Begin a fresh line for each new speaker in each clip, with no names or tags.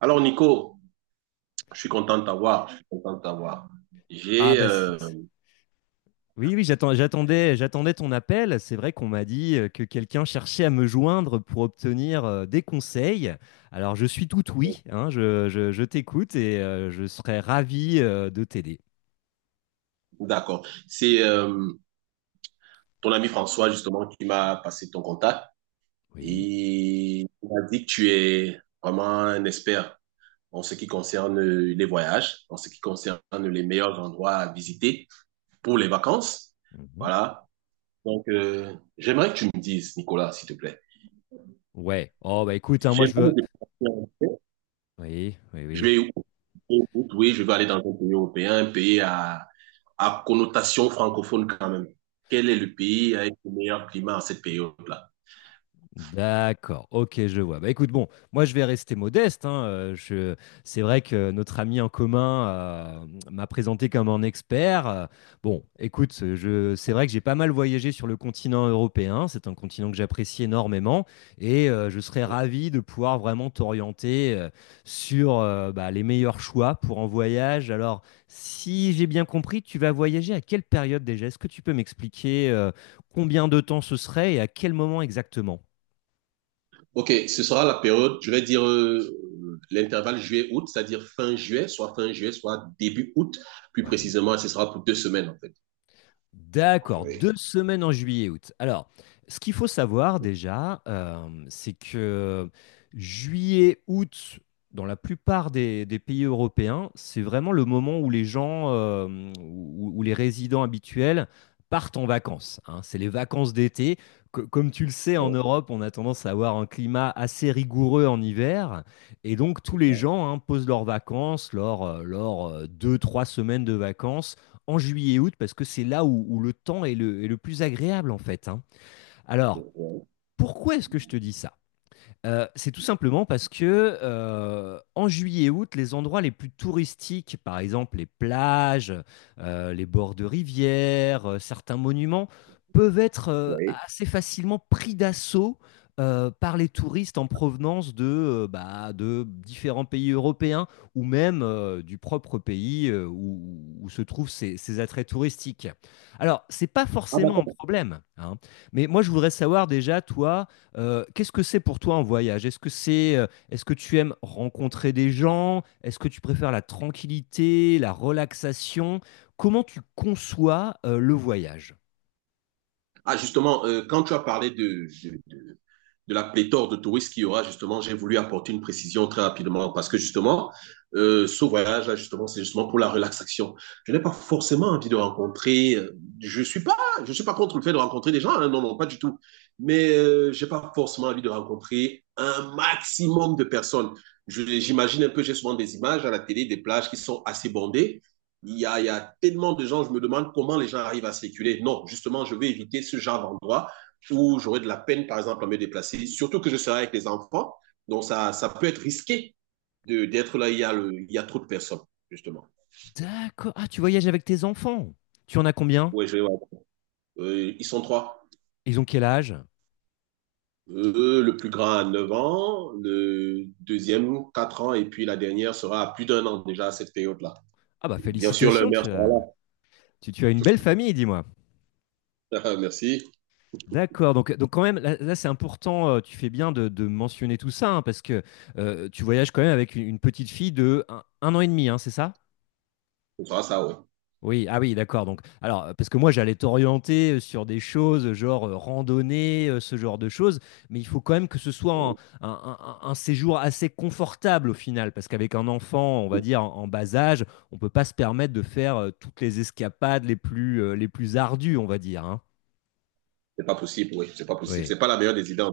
Alors, Nico, je suis content de t'avoir.
Ah
J'ai.
bah oui, oui, j'attendais, ton appel. C'est vrai qu'on m'a dit que quelqu'un cherchait à me joindre pour obtenir des conseils. Alors je suis tout oui, hein, je t'écoute et je serais ravi de t'aider.
D'accord. C'est ton ami François, justement, qui m'a passé ton contact
Oui.
et il m'a dit que tu es vraiment un expert en ce qui concerne les voyages, en ce qui concerne les meilleurs endroits à visiter pour les vacances.
Mhm.
Voilà. Donc, j'aimerais que tu me dises, Nicolas, s'il te plaît.
Ouais, oh bah écoute, hein, moi je
J'aimerais me
veux.
déplacer.
Oui, oui,
Je
oui.
vais, oui, je vais aller dans un pays européen, un pays à connotation francophone quand même. Quel est le pays avec le meilleur climat en cette période-là?
D'accord, ok, je vois. Bah écoute, bon, moi je vais rester modeste, hein, c'est vrai que notre ami en commun m'a présenté comme un expert. Écoute, c'est vrai que j'ai pas mal voyagé sur le continent européen. C'est un continent que j'apprécie énormément et je serais ravi de pouvoir vraiment t'orienter sur bah, les meilleurs choix pour un voyage. Alors, si j'ai bien compris, tu vas voyager à quelle période déjà? Est-ce que tu peux m'expliquer combien de temps ce serait et à quel moment exactement?
Ok, ce sera la période, je vais dire l'intervalle juillet-août, c'est-à-dire fin juillet, soit début août. Plus
Oui.
précisément, ce sera pour 2 semaines en fait.
D'accord,
Oui.
deux semaines en juillet-août. Alors, ce qu'il faut savoir déjà, c'est que juillet-août, dans la plupart des pays européens, c'est vraiment le moment où les gens, où les résidents habituels partent en vacances, hein. C'est les vacances d'été. Comme tu le sais, en
Oui,
Europe, on a tendance à avoir un climat assez rigoureux en hiver. Et donc, tous
c'est ça.
les gens, hein, posent leurs vacances, leurs, leurs deux, trois semaines de vacances en juillet et août parce que c'est là où le temps est est le plus agréable en fait, hein. Alors,
Oui,
pourquoi est-ce que je te dis ça? C'est tout simplement parce que en juillet-août, et août, les endroits les plus touristiques, par exemple les plages, les bords de rivières, certains monuments, peuvent être
oui.
assez facilement pris d'assaut par les touristes en provenance bah, de différents pays européens ou même du propre pays où se trouvent ces attraits touristiques. Alors, c'est pas
Ah,
forcément un
d'accord.
problème, hein, mais moi je voudrais savoir déjà, toi, qu'est-ce que c'est pour toi un voyage? Est-ce que est-ce que tu aimes rencontrer des gens? Est-ce que tu préfères la tranquillité, la relaxation? Comment tu conçois, le voyage?
Ah, justement, quand tu as parlé de la pléthore de touristes qu'il y aura, justement, j'ai voulu apporter une précision très rapidement parce que, justement, ce voyage-là, justement, c'est justement pour la relaxation. Je n'ai pas forcément envie de rencontrer, je suis pas contre le fait de rencontrer des gens, hein, non, non, pas du tout. Mais j'ai pas forcément envie de rencontrer un maximum de personnes. J'imagine un peu, j'ai souvent des images à la télé, des plages qui sont assez bondées. Il y a tellement de gens, je me demande comment les gens arrivent à circuler. Non, justement, je vais éviter ce genre d'endroit où j'aurai de la peine, par exemple, à me déplacer, surtout que je serai avec les enfants. Donc, ça peut être risqué d'être là, il y a trop de personnes, justement.
D'accord. Ah, tu voyages avec tes enfants. Tu en as combien?
Oui, je vais voir. Ils sont trois.
Ils ont quel âge?
Le plus grand a 9 ans, le deuxième 4 ans, et puis la dernière sera à plus d'1 an déjà à cette période-là.
Ah bah
Et bien sûr, le
félicitations,
maire sera
tu, tu as une belle famille, dis-moi.
là. Merci.
D'accord, donc quand même, là, c'est important, tu fais bien de mentionner tout ça, hein, parce que tu voyages quand même avec une petite fille de un an et demi, hein, c'est ça?
Ce sera ça,
Oui, ah oui, d'accord. Donc, alors, parce que moi, j'allais t'orienter sur des choses, genre randonnée, ce genre de choses, mais il faut quand même que ce soit
oui.
un séjour assez confortable au final, parce qu'avec un enfant, on va dire, en bas âge, on peut pas se permettre de faire toutes les escapades les plus ardues, on va dire, hein.
C'est pas possible, oui. C'est pas possible.
Oui,
C'est pas la meilleure des idées.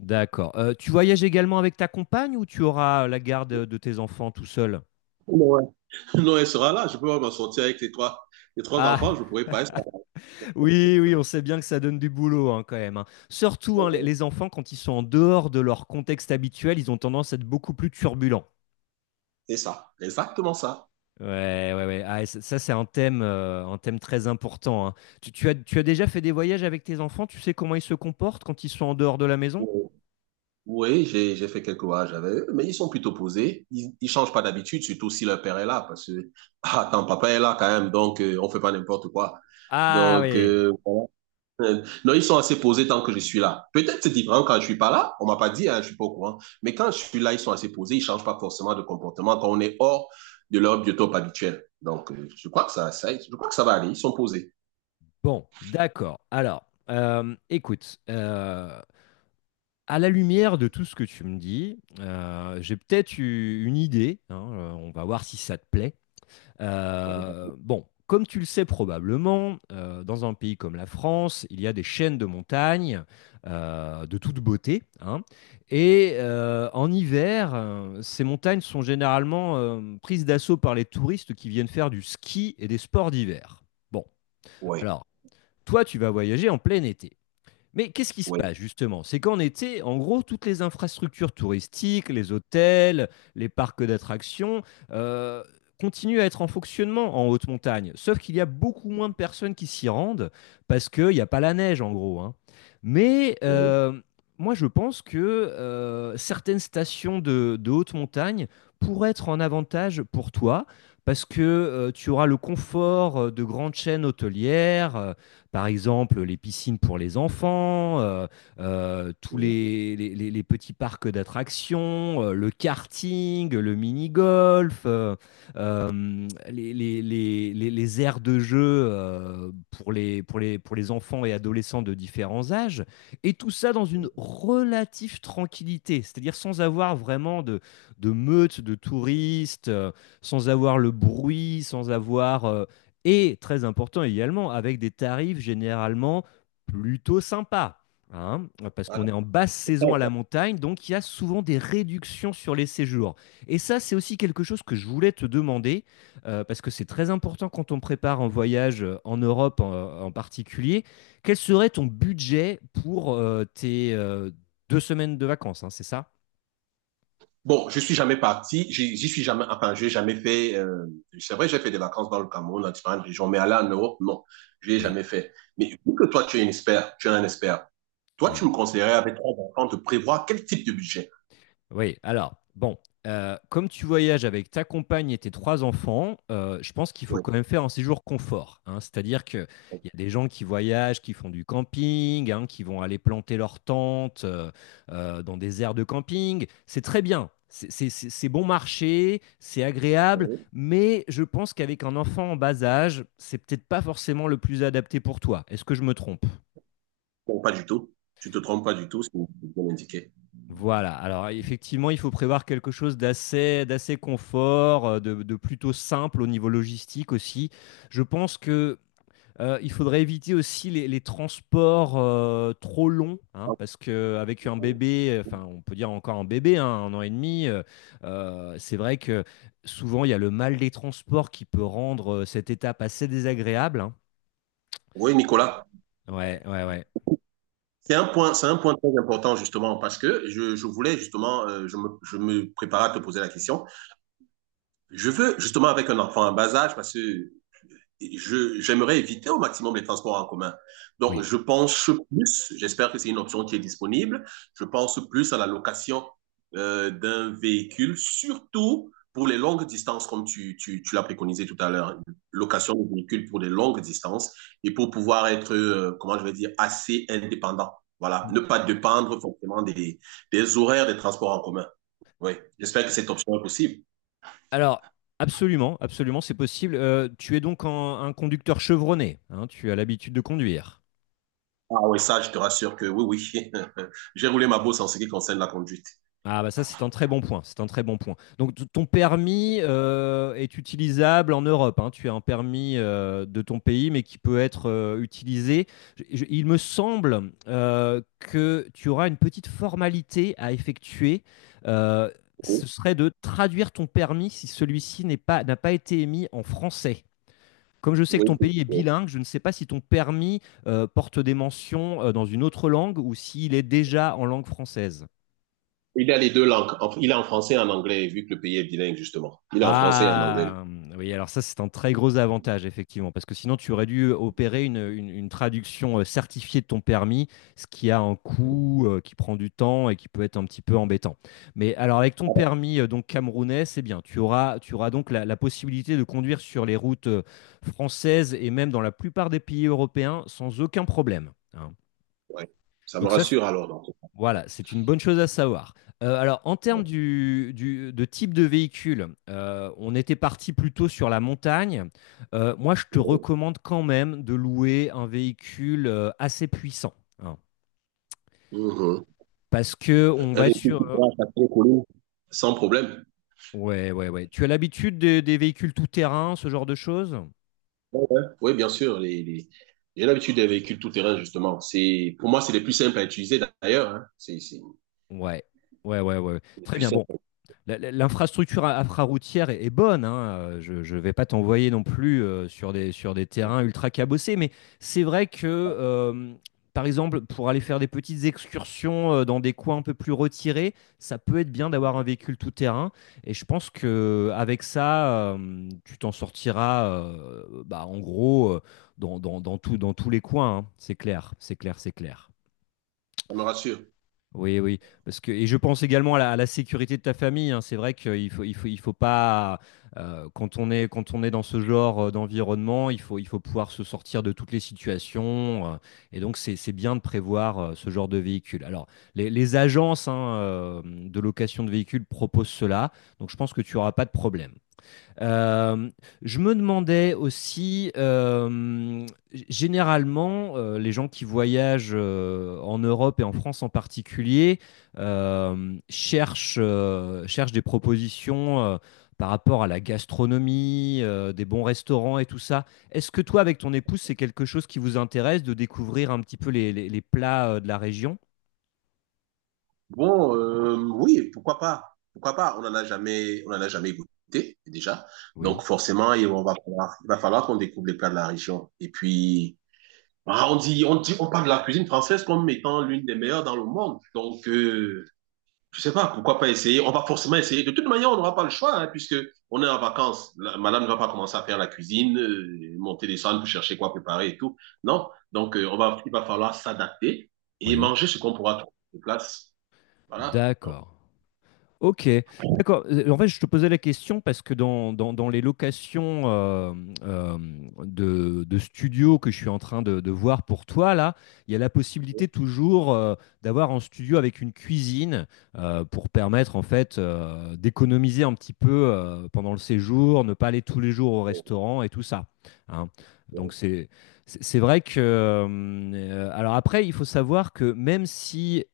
d'accord. Tu voyages également avec ta compagne ou tu auras la garde de tes enfants tout seul?
Ouais. Non, elle sera là. Je peux pas m'en sortir avec les trois
Ah,
enfants. Je pourrais pas.
oui, oui, on sait bien que ça donne du boulot hein, quand même, hein. Surtout hein, les enfants, quand ils sont en dehors de leur contexte habituel, ils ont tendance à être beaucoup plus turbulents.
C'est ça. Exactement ça.
Ouais, ouais, ouais. Ah, et ça, c'est un thème très important, hein. Tu as déjà fait des voyages avec tes enfants? Tu sais comment ils se comportent quand ils sont en dehors de la maison?
Oui, oui, j'ai fait quelques voyages avec eux, mais ils sont plutôt posés. Ils changent pas d'habitude, surtout si leur père est là, parce que ah, ton papa est là quand même, donc on fait pas n'importe quoi.
Ah
Donc
oui.
voilà. Non, ils sont assez posés tant que je suis là. Peut-être c'est différent quand je suis pas là, on m'a pas dit, hein, je suis pas au courant. Mais quand je suis là, ils sont assez posés, ils changent pas forcément de comportement quand on est hors de leur biotope habituel. Donc je crois que ça va aller. Ils sont posés.
Bon, d'accord. Écoute, à la lumière de tout ce que tu me dis, j'ai peut-être eu une idée, hein. On va voir si ça te plaît. Bon, comme tu le sais probablement, dans un pays comme la France, il y a des chaînes de montagnes de toute beauté, hein. Et en hiver, ces montagnes sont généralement prises d'assaut par les touristes qui viennent faire du ski et des sports d'hiver. Bon,
Oui,
alors, toi, tu vas voyager en plein été. Mais qu'est-ce qui se
oui,
passe justement? C'est qu'en été, en gros, toutes les infrastructures touristiques, les hôtels, les parcs d'attractions, euh, continuent à être en fonctionnement en haute montagne. Sauf qu'il y a beaucoup moins de personnes qui s'y rendent parce qu'il n'y a pas la neige en gros, hein. Mais
oui.
moi, je pense que certaines stations de haute montagne pourraient être en avantage pour toi parce que tu auras le confort de grandes chaînes hôtelières. Par exemple les piscines pour les enfants, tous
Oui.
les petits parcs d'attractions, le karting, le mini-golf, les aires de jeu pour pour les enfants et adolescents de différents âges, et tout ça dans une relative tranquillité, c'est-à-dire sans avoir vraiment de meute de touristes, sans avoir le bruit, sans avoir et très important également, avec des tarifs généralement plutôt sympas, hein, parce qu'on est en basse saison à la montagne, donc il y a souvent des réductions sur les séjours. Et ça, c'est aussi quelque chose que je voulais te demander, parce que c'est très important quand on prépare un voyage en particulier. Quel serait ton budget pour tes deux semaines de vacances, hein, c'est ça?
Bon, je suis jamais parti, j'y suis jamais, enfin, j'ai jamais fait, c'est vrai, j'ai fait des vacances dans le Cameroun, dans différentes régions, mais aller en Europe, non, je l'ai
Oui,
jamais fait. Mais vu que toi, tu es un expert, tu es un expert, toi, tu me
oui.
conseillerais avec trois enfants de prévoir quel type de budget?
Oui, alors, bon, comme tu voyages avec ta compagne et tes trois enfants, je pense qu'il faut
Oui.
quand même faire un séjour confort, hein. C'est-à-dire qu'il y a des gens qui voyagent, qui font du camping, hein, qui vont aller planter leur tente dans des aires de camping. C'est très bien. C'est bon marché, c'est agréable, mais je pense qu'avec un enfant en bas âge, c'est peut-être pas forcément le plus adapté pour toi. Est-ce que je me trompe?
Bon, pas du tout. Tu te trompes pas du tout, c'est bien indiqué.
Voilà, alors effectivement, il faut prévoir quelque chose d'assez confort, de plutôt simple au niveau logistique aussi. Je pense que il faudrait éviter aussi les transports trop longs, hein, parce que avec un bébé, enfin on peut dire encore un bébé, hein, un an et demi, c'est vrai que souvent il y a le mal des transports qui peut rendre cette étape assez désagréable, hein.
Oui, Nicolas.
Ouais, ouais, ouais,
C'est un point très important justement parce que je voulais justement, je me préparais à te poser la question. Je veux justement avec un enfant en bas âge, parce que Je j'aimerais éviter au maximum les transports en commun. Donc,
oui.
je pense plus, j'espère que c'est une option qui est disponible, je pense plus à la location d'un véhicule, surtout pour les longues distances, comme tu l'as préconisé tout à l'heure, location de véhicules pour des longues distances et pour pouvoir être, comment je vais dire, assez indépendant. Voilà, ne pas dépendre forcément des horaires des transports en commun. Oui, j'espère que cette option est possible.
Alors, absolument, absolument, c'est possible. Tu es donc un conducteur chevronné, hein, tu as l'habitude de conduire.
Ah oui, ça, je te rassure que oui, oui. J'ai roulé ma bosse en ce qui concerne la conduite.
Ah bah ça c'est un très bon point, c'est un très bon point. Donc ton permis est utilisable en Europe, hein, tu as un permis de ton pays mais qui peut être utilisé. Il me semble que tu auras une petite formalité à effectuer. Euh,
Oui,
Ce serait de traduire ton permis si celui-ci n'est pas, n'a pas été émis en français. Comme je sais que
oui,
ton pays est
oui.
bilingue, je ne sais pas si ton permis porte des mentions dans une autre langue ou s'il est déjà en langue française.
Il a les deux langues. En- il est en français et en anglais, vu que le pays est bilingue, justement. Il est en français et en anglais.
Ah, oui, alors ça, c'est un très gros avantage, effectivement, parce que sinon, tu aurais dû opérer une traduction certifiée de ton permis, ce qui a un coût, qui prend du temps et qui peut être un petit peu embêtant. Mais alors, avec ton
Ah, bon,
permis donc camerounais, c'est bien. Tu auras donc la possibilité de conduire sur les routes françaises et même dans la plupart des pays européens sans aucun problème, hein.
ouais. Ça me
Donc ça,
rassure alors. Dans tout
voilà, c'est une bonne chose à savoir. Alors, en termes
cas.
de type de véhicule, on était parti plutôt sur la montagne. Moi, je te recommande quand même de louer un véhicule assez puissant, hein,
Mhm.
parce que on va être
Avec tout ce qui tu pourras t'appeler, sans problème.
ouais, ouais, ouais. Tu as l'habitude des véhicules tout-terrain, ce genre de choses?
Ouais, ouais. Oui, bien sûr. J'ai l'habitude des véhicules tout-terrain, justement. C'est... Pour moi, c'est les plus simples à utiliser, d'ailleurs. Hein. C'est
Ouais, ouais, ouais, ouais.
les
Très
plus
bien. Bon.
simples.
L'infrastructure infraroutière est bonne, hein. Je ne vais pas t'envoyer non plus sur sur des terrains ultra cabossés, mais c'est vrai que, par exemple, pour aller faire des petites excursions dans des coins un peu plus retirés, ça peut être bien d'avoir un véhicule tout-terrain. Et je pense que avec ça, tu t'en sortiras, bah, en gros, dans tous les coins, hein. C'est clair, c'est clair, c'est clair.
Ça me rassure.
Oui, oui, parce que et je pense également à à la sécurité de ta famille, hein. C'est vrai qu'il faut, il faut pas quand on est dans ce genre d'environnement, il faut pouvoir se sortir de toutes les situations. Et donc c'est bien de prévoir ce genre de véhicule. Alors les agences hein, de location de véhicules proposent cela, donc je pense que tu auras pas de problème. Euh, je me demandais aussi, généralement, les gens qui voyagent en Europe et en France en particulier cherchent des propositions par rapport à la gastronomie, des bons restaurants et tout ça. Est-ce que toi, avec ton épouse, c'est quelque chose qui vous intéresse de découvrir un petit peu les plats de la région?
Bon, oui, pourquoi pas? Pourquoi pas? On en a jamais goûté déjà.
Oui,
Donc forcément, il va falloir qu'on découvre les plats de la région. Et puis, ah, on parle de la cuisine française comme étant l'une des meilleures dans le monde. Donc, je sais pas, pourquoi pas essayer? On va forcément essayer. De toute manière, on n'aura pas le choix, hein, puisque on est en vacances. La- madame ne va pas commencer à faire la cuisine, monter les salles pour chercher quoi préparer et tout. Non. Donc, il va falloir s'adapter et
oui.
manger ce qu'on pourra trouver sur place. Voilà.
D'accord. Ok, d'accord. En fait, je te posais la question parce que dans les locations euh, de studios que je suis en train de voir pour toi, là, il y a la
Oui,
possibilité toujours d'avoir un studio avec une cuisine pour permettre en fait d'économiser un petit peu pendant le séjour, ne pas aller tous les jours au
oui,
restaurant et tout ça, hein. Donc
oui,
c'est vrai que alors après, il faut savoir que même si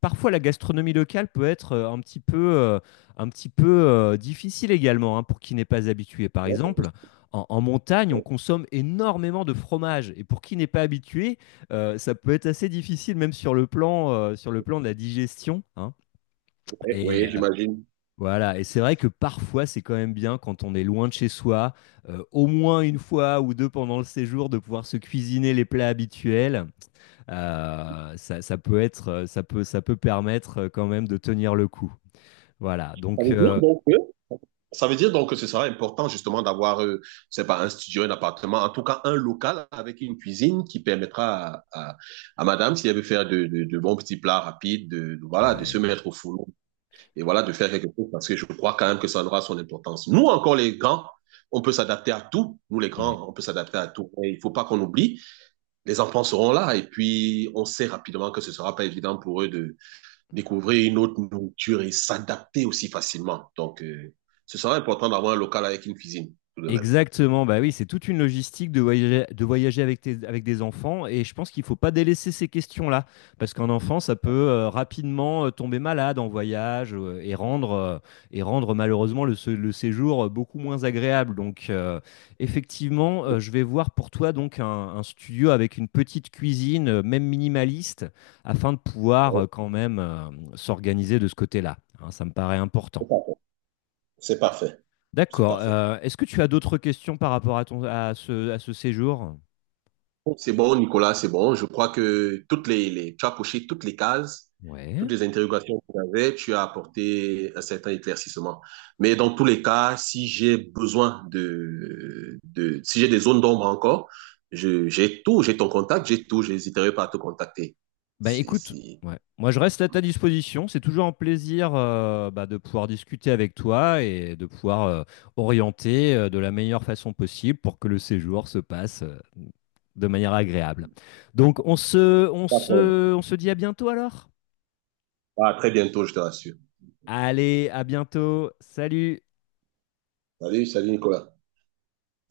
parfois la gastronomie locale peut être un petit peu difficile également hein, pour qui n'est pas habitué. Par
oui,
exemple, en montagne, on
oui,
consomme énormément de fromage et pour qui n'est pas habitué, ça peut être assez difficile même sur le plan de la digestion, hein.
oui,
Et,
oui, j'imagine.
voilà, et c'est vrai que parfois, c'est quand même bien quand on est loin de chez soi, au moins une fois ou 2 pendant le séjour, de pouvoir se cuisiner les plats habituels. Ça peut être, ça peut permettre, quand même de tenir le coup. Voilà,
Ça veut dire donc que Ça veut dire donc que ce sera important justement d'avoir, c'est pas un studio, un appartement, en tout cas un local avec une cuisine qui permettra à madame, si elle veut faire de bons petits plats rapides, voilà, de se
ouais,
mettre au four et voilà, de faire quelque chose parce que je crois quand même que ça aura son importance. Nous, encore les grands, on peut s'adapter à tout. Nous, les
ouais.
grands, on peut s'adapter à tout. Et il faut pas qu'on oublie, les enfants seront là et puis on sait rapidement que ce sera pas évident pour eux de découvrir une autre nourriture et s'adapter aussi facilement. Donc, ce sera important d'avoir un local avec une cuisine, tout de même.
Exactement, bah oui, c'est toute une logistique de voyager avec, avec des enfants et je pense qu'il ne faut pas délaisser ces questions-là parce qu'un enfant, ça peut rapidement tomber malade en voyage et rendre malheureusement le séjour beaucoup moins agréable. Donc effectivement, je vais voir pour toi donc un studio avec une petite cuisine, même minimaliste, afin de pouvoir quand même s'organiser de ce côté-là, hein. Ça me paraît
C'est
important.
parfait. C'est
D'accord.
parfait.
Est-ce que tu as d'autres questions par rapport à ton à ce séjour?
C'est bon, Nicolas, c'est bon. Je crois que tu as coché toutes les cases,
Ouais,
toutes les interrogations que tu avais, tu as apporté un certain éclaircissement. Mais dans tous les cas, si j'ai besoin de si j'ai des zones d'ombre encore, j'ai tout, j'ai ton contact, j'ai tout, j'hésiterai pas à te contacter.
bah
C'est
écoute,
c'est,
ouais. Moi je reste à ta disposition. C'est toujours un plaisir bah, de pouvoir discuter avec toi et de pouvoir orienter de la meilleure façon possible pour que le séjour se passe de manière agréable. Donc
D'accord.
on se dit à bientôt alors.
À très bientôt, je te rassure.
Allez, à bientôt. Salut.
Salut, salut Nicolas.